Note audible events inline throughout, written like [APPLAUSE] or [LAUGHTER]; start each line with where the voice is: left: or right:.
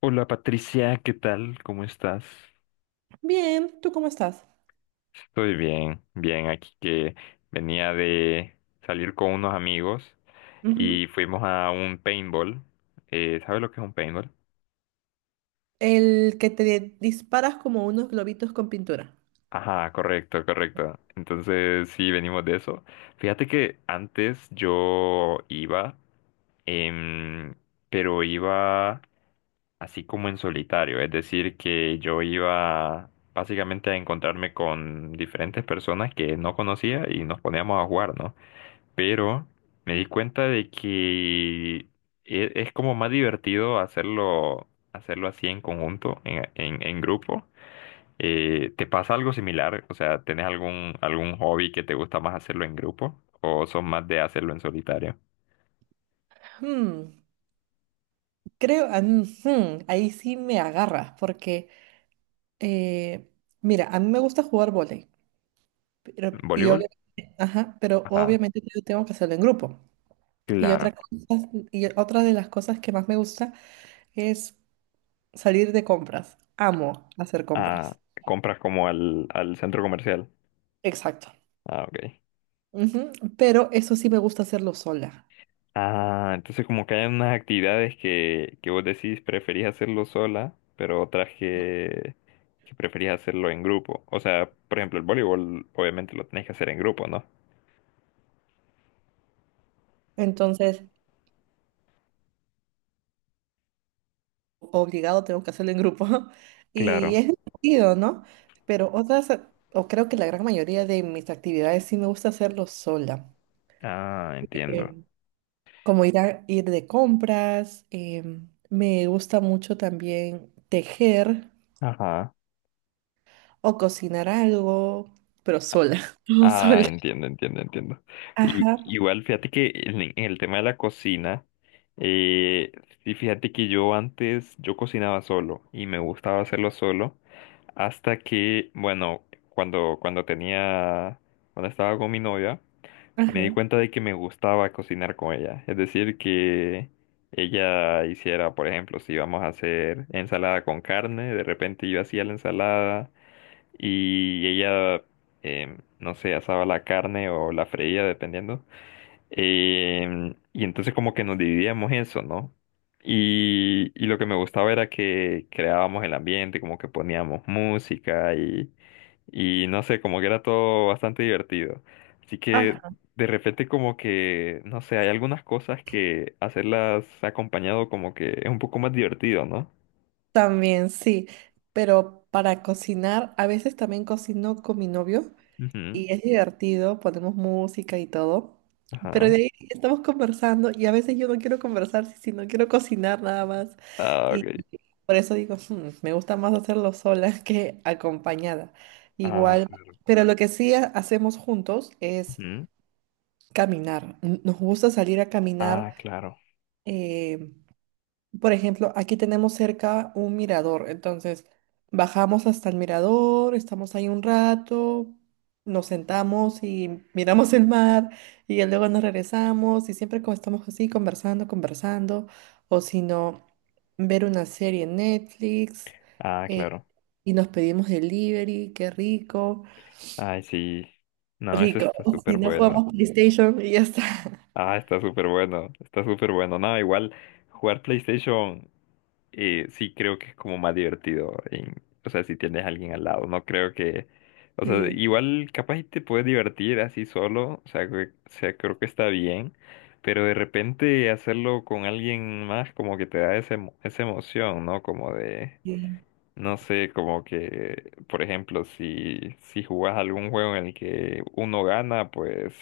left: Hola Patricia, ¿qué tal? ¿Cómo estás?
right: Bien, ¿tú cómo estás?
left: Estoy bien, bien, aquí que venía de salir con unos amigos
right: Ujú.
left: y fuimos a un paintball. ¿Sabes lo que es un paintball?
right: El que te disparas como unos globitos con pintura.
left: Ajá, correcto, correcto. Entonces sí, venimos de eso. Fíjate que antes yo iba, em, pero iba así como en solitario, es decir, que yo iba básicamente a encontrarme con diferentes personas que no conocía y nos poníamos a jugar, ¿no? Pero me di cuenta de que es como más divertido hacerlo, hacerlo así en conjunto, en grupo. ¿Te pasa algo similar? O sea, ¿tenés algún hobby que te gusta más hacerlo en grupo o son más de hacerlo en solitario?
right: Hmm, creo, ah, mm, hmm, ahí sí me agarras, porque, eh, mira, a mí me gusta jugar vóley, pero, y
left: ¿Voleibol?
right: obviamente, ajá, pero
left: Ajá,
right: obviamente yo tengo que hacerlo en grupo. Y otra
left: claro.
right: cosa- y otra de las cosas que más me gusta es salir de compras. Amo hacer
left: Ah,
right: compras.
left: compras como al centro comercial.
right: Exacto.
left: Ah, ok.
right: Ujú. Pero eso sí me gusta hacerlo sola.
left: Ah, entonces como que hay unas actividades que vos decís preferís hacerlo sola, pero otras que preferís hacerlo en grupo. O sea, por ejemplo, el voleibol obviamente lo tenés que hacer en grupo, ¿no?
right: Entonces, obligado tengo que hacerlo en grupo. [LAUGHS] Y
left: Claro.
right: es divertido, ¿no? Pero otras, o creo que la gran mayoría de mis actividades sí me gusta hacerlo sola.
left: Ah, entiendo.
right: Bien. Como ir de compras, me gusta mucho también tejer
left: Ajá.
right: o cocinar algo, pero sola. [LAUGHS] Todo
left: Ah,
right: sola.
left: entiendo, entiendo, entiendo.
right: Ajá,
left: Igual, fíjate que en el tema de la cocina, eh, sí, fíjate que yo antes, yo cocinaba solo y me gustaba hacerlo solo hasta que, bueno, cuando tenía, cuando estaba con mi novia, me di
right: ajá.
left: cuenta de que me gustaba cocinar con ella. Es decir, que ella hiciera, por ejemplo, si íbamos a hacer ensalada con carne, de repente yo hacía la ensalada y ella, no sé, asaba la carne o la freía, dependiendo. Y entonces como que nos dividíamos eso, ¿no? Y lo que me gustaba era que creábamos el ambiente, como que poníamos música y no sé, como que era todo bastante divertido. Así que
right: Ajá.
left: de repente como que, no sé, hay algunas cosas que hacerlas acompañado como que es un poco más divertido, ¿no?
right: También sí, pero para cocinar, a veces también cocino con mi novio.
left: Ujú.
right: Y es divertido, ponemos música y todo. Pero de
left: Ajá.
right: ahí estamos conversando y a veces yo no quiero conversar, si no quiero cocinar nada más.
left: Ah,
right: Y
left: ok.
right: por eso digo, "Hmm, me gusta más hacerlo sola [LAUGHS] que acompañada".
left: Ah,
right: Igual, pero lo que sí hacemos juntos es
left: claro.
right: caminar. Nos gusta salir a
left: Ah,
right: caminar,
left: claro.
right: eh, por ejemplo, aquí tenemos cerca un mirador, entonces bajamos hasta el mirador, estamos ahí un rato, nos sentamos y [LAUGHS] miramos el mar y ya luego nos regresamos y siempre como estamos así conversando, conversando, o si no, ver una serie en Netflix,
left: Ah,
right: eh,
left: claro.
right: y nos pedimos delivery, qué rico,
left: Ay, sí. No, eso
right: rico,
left: está
right: [LAUGHS] si
left: súper
right: no
left: bueno.
right: jugamos PlayStation y ya está. [LAUGHS]
left: Ah, está súper bueno. Está súper bueno. No, igual jugar PlayStation, sí creo que es como más divertido. O sea, si tienes a alguien al lado. No creo que... O sea,
right: Sí,
left: igual capaz y te puedes divertir así solo. O sea, o sea, creo que está bien. Pero de repente hacerlo con alguien más como que te da esa emoción, ¿no? Como de...
right: sí.
left: No sé, como que, por ejemplo, si jugás algún juego en el que uno gana, pues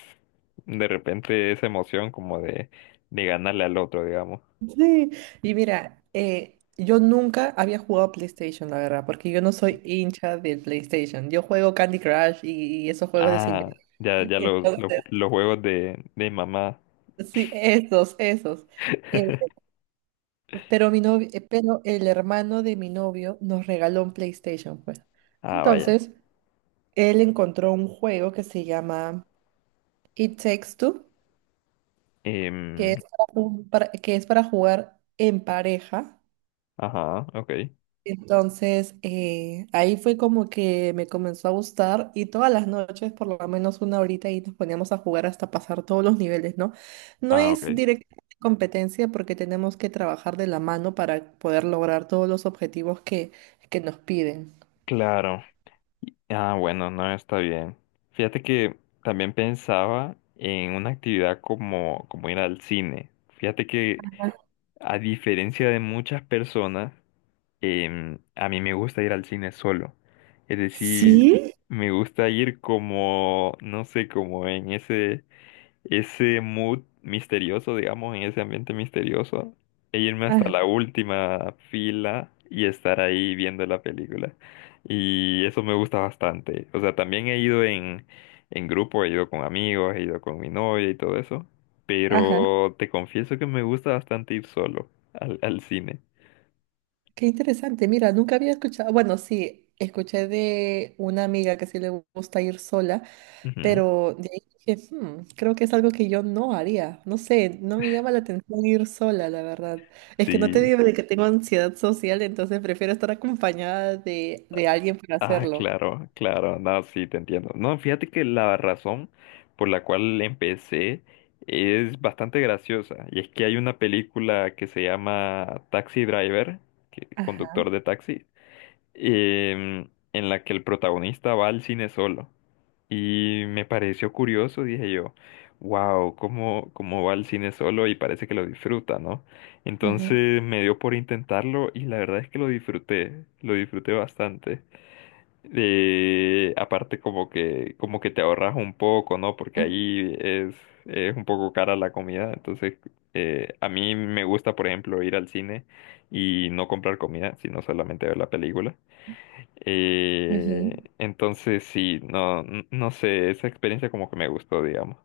left: de repente esa emoción como de ganarle al otro, digamos.
right: Sí, y mira, yo nunca había jugado PlayStation, la verdad, porque yo no soy hincha del PlayStation. Yo juego Candy Crush y esos juegos de señor.
left: Ah, ya, ya
right: Entonces,
left: los juegos de mamá.
right: sí, esos, esos. Eh, pero el hermano de mi novio nos regaló un PlayStation, pues.
left: Ah, vaya.
right: Entonces, él encontró un juego que se llama It Takes Two, que
left: Em,
right: es que es para jugar en pareja.
left: ajá, ok.
right: Entonces, ahí fue como que me comenzó a gustar y todas las noches, por lo menos una horita, y nos poníamos a jugar hasta pasar todos los niveles, ¿no? No
left: Ah,
right: es
left: ok.
right: directamente competencia porque tenemos que trabajar de la mano para poder lograr todos los objetivos que nos piden.
left: Claro. Ah, bueno, no está bien. Fíjate que también pensaba en una actividad como, como ir al cine. Fíjate que, a diferencia de muchas personas, a mí me gusta ir al cine solo. Es decir,
right: ¿Sí?
left: me gusta ir como, no sé, como en ese mood misterioso, digamos, en ese ambiente misterioso, e irme hasta
right: Ajá,
left: la última fila y estar ahí viendo la película. Y eso me gusta bastante. O sea, también he ido en grupo, he ido con amigos, he ido con mi novia y todo eso.
right: ajá,
left: Pero te confieso que me gusta bastante ir solo al cine.
right: qué interesante. Mira, nunca había escuchado, bueno, sí, escuché de una amiga que sí le gusta ir sola.
left: Ujú.
right: Pero de ahí dije, "Hmm, creo que es algo que yo no haría. No sé, no me llama la atención ir sola, la verdad. Es que no te
left: Sí.
right: digo de que tengo ansiedad social, entonces prefiero estar acompañada de alguien para
left: Ah,
right: hacerlo".
left: claro, claro, no, sí, te entiendo. No, fíjate que la razón por la cual empecé es bastante graciosa. Y es que hay una película que se llama Taxi Driver, conductor
right: Ajá,
left: de taxi, en la que el protagonista va al cine solo. Y me pareció curioso, dije yo, wow, ¿cómo va al cine solo? Y parece que lo disfruta, ¿no?
right: ajá,
left: Entonces me dio por intentarlo y la verdad es que lo disfruté bastante. Y aparte como que te ahorras un poco, ¿no? Porque
right: ajá.
left: ahí es un poco cara la comida. Entonces, a mí me gusta, por ejemplo, ir al cine y no comprar comida, sino solamente ver la película.
right: Ajá.
left: Entonces, sí, no, no sé, esa experiencia como que me gustó, digamos.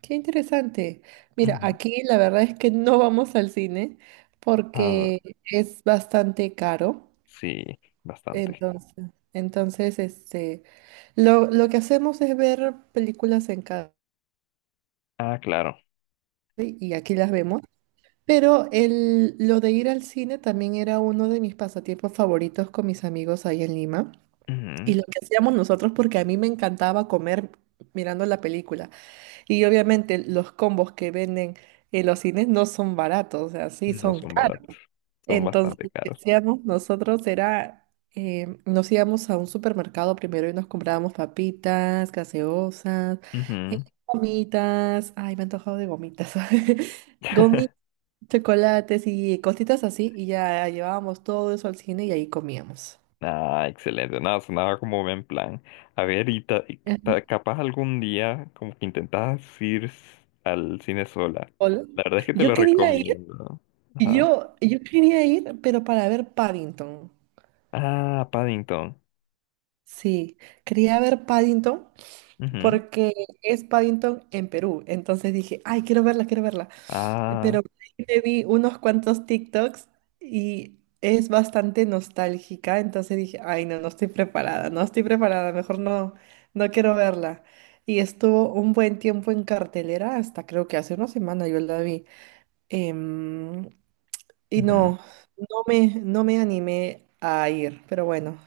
right: Qué interesante. Mira,
left: Ujú.
right: aquí la verdad es que no vamos al cine
left: Ah,
right: porque es bastante caro.
left: sí, bastante.
right: Entonces, entonces, lo que hacemos es ver películas en casa
left: Ah, claro.
right: y aquí las vemos. Pero lo de ir al cine también era uno de mis pasatiempos favoritos con mis amigos ahí en Lima. Y
left: Ujú.
right: lo que hacíamos nosotros, porque a mí me encantaba comer mirando la película. Y obviamente los combos que venden en los cines no son baratos, o sea, sí
left: No
right: son
left: son
right: caros.
left: baratos, son
right: Entonces,
left: bastante
right: lo que
left: caros.
right: hacíamos nosotros era, nos íbamos a un supermercado primero y nos comprábamos papitas, gaseosas, eh,
left: Ujú.
right: gomitas. Ay, me he antojado de gomitas. [LAUGHS] Gomitas, chocolates y cositas así, y ya llevábamos todo eso al cine y ahí comíamos.
left: Ah, excelente. Nada, sonaba como buen plan. A ver,
right: Ajá.
left: capaz algún día como que intentas ir al cine sola.
right: Hola.
left: La verdad es que te
right: Yo
left: lo
right: quería ir,
left: recomiendo. Ajá.
right: yo quería ir, pero para ver Paddington.
left: Ah, Paddington.
right: Sí, quería ver Paddington
left: Ujú.
right: porque es Paddington en Perú. Entonces dije, ay, quiero verla, quiero verla. Pero
left: Ah,
right: me vi unos cuantos TikToks y es bastante nostálgica, entonces dije, ay, no, no estoy preparada, no estoy preparada, mejor no, no quiero verla. Y estuvo un buen tiempo en cartelera, hasta creo que hace una semana yo la vi. Em, y
left: ujú.
right: no, no me animé a ir, pero bueno,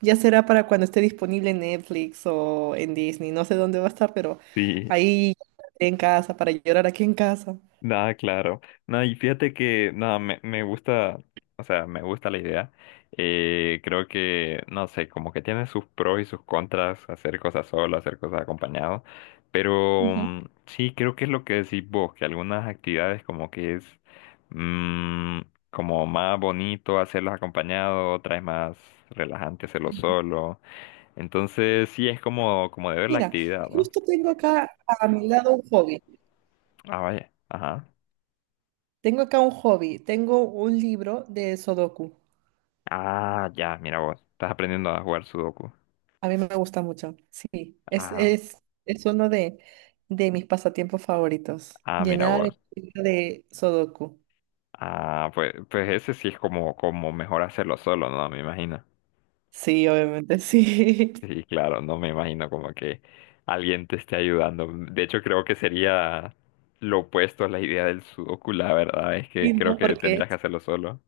right: ya será para cuando esté disponible en Netflix o en Disney, no sé dónde va a estar, pero
left: Sí.
right: ahí en casa, para llorar aquí en casa.
left: Nada, claro. No, y fíjate que nada, me gusta, o sea, me gusta la idea. Creo que, no sé, como que tiene sus pros y sus contras, hacer cosas solo, hacer cosas acompañado. Pero
right: Ujú.
left: sí, creo que es lo que decís vos, que algunas actividades como que es mm, como más bonito hacerlos acompañado, otras es más relajante hacerlo solo. Entonces sí es como, como de ver la
right: Mira,
left: actividad,
right: y
left: ¿va?
right: justo tengo acá a mi lado un hobby.
left: Ah, vaya. Ajá.
right: Tengo acá un hobby. Tengo un libro de Sudoku.
left: Ah, ya, mira vos. Estás aprendiendo a jugar Sudoku.
right: A mí me gusta mucho.
left: Ah,
right: Es uno de mis pasatiempos favoritos.
left: ah, mira
right: Llenar el
left: vos.
right: libro de Sudoku.
left: Ah, pues, pues ese sí es como, como mejor hacerlo solo, ¿no? Me imagino.
right: Sí, obviamente, sí. [LAUGHS]
left: Sí, claro, no me imagino como que alguien te esté ayudando. De hecho, creo que sería lo opuesto a la idea del Sudoku, la verdad. Es que
right: Sí,
left: creo
right: ¿no?
left: que
right: Porque,
left: tendrías que hacerlo solo.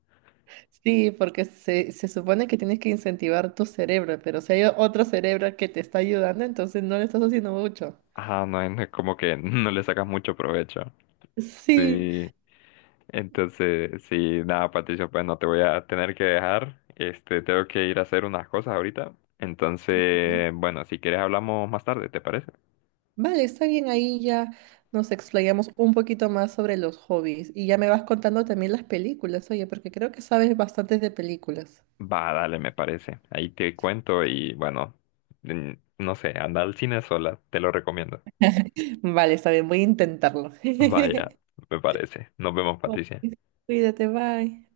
right: sí, porque se supone que tienes que incentivar tu cerebro, pero si hay otro cerebro que te está ayudando, entonces no le estás haciendo mucho.
left: Ah, no, es no es como que [LAUGHS] no le sacas mucho provecho.
right: Sí.
left: Sí. Entonces, sí, nada, Patricia, pues no te voy a tener que dejar. Este, tengo que ir a hacer unas cosas ahorita. Entonces, bueno, si quieres hablamos más tarde, ¿te parece?
right: Vale, está bien, ahí ya nos explayamos un poquito más sobre los hobbies y ya me vas contando también las películas, oye, porque creo que sabes bastantes de películas.
left: Va, dale, me parece. Ahí te cuento y bueno, mm, no sé, anda al cine sola, te lo recomiendo.
right: Vale, está bien, voy a intentarlo. [LAUGHS]
left: Vaya, me parece. Nos vemos,
right: Ok,
left: Patricia.
right: cuídate, bye.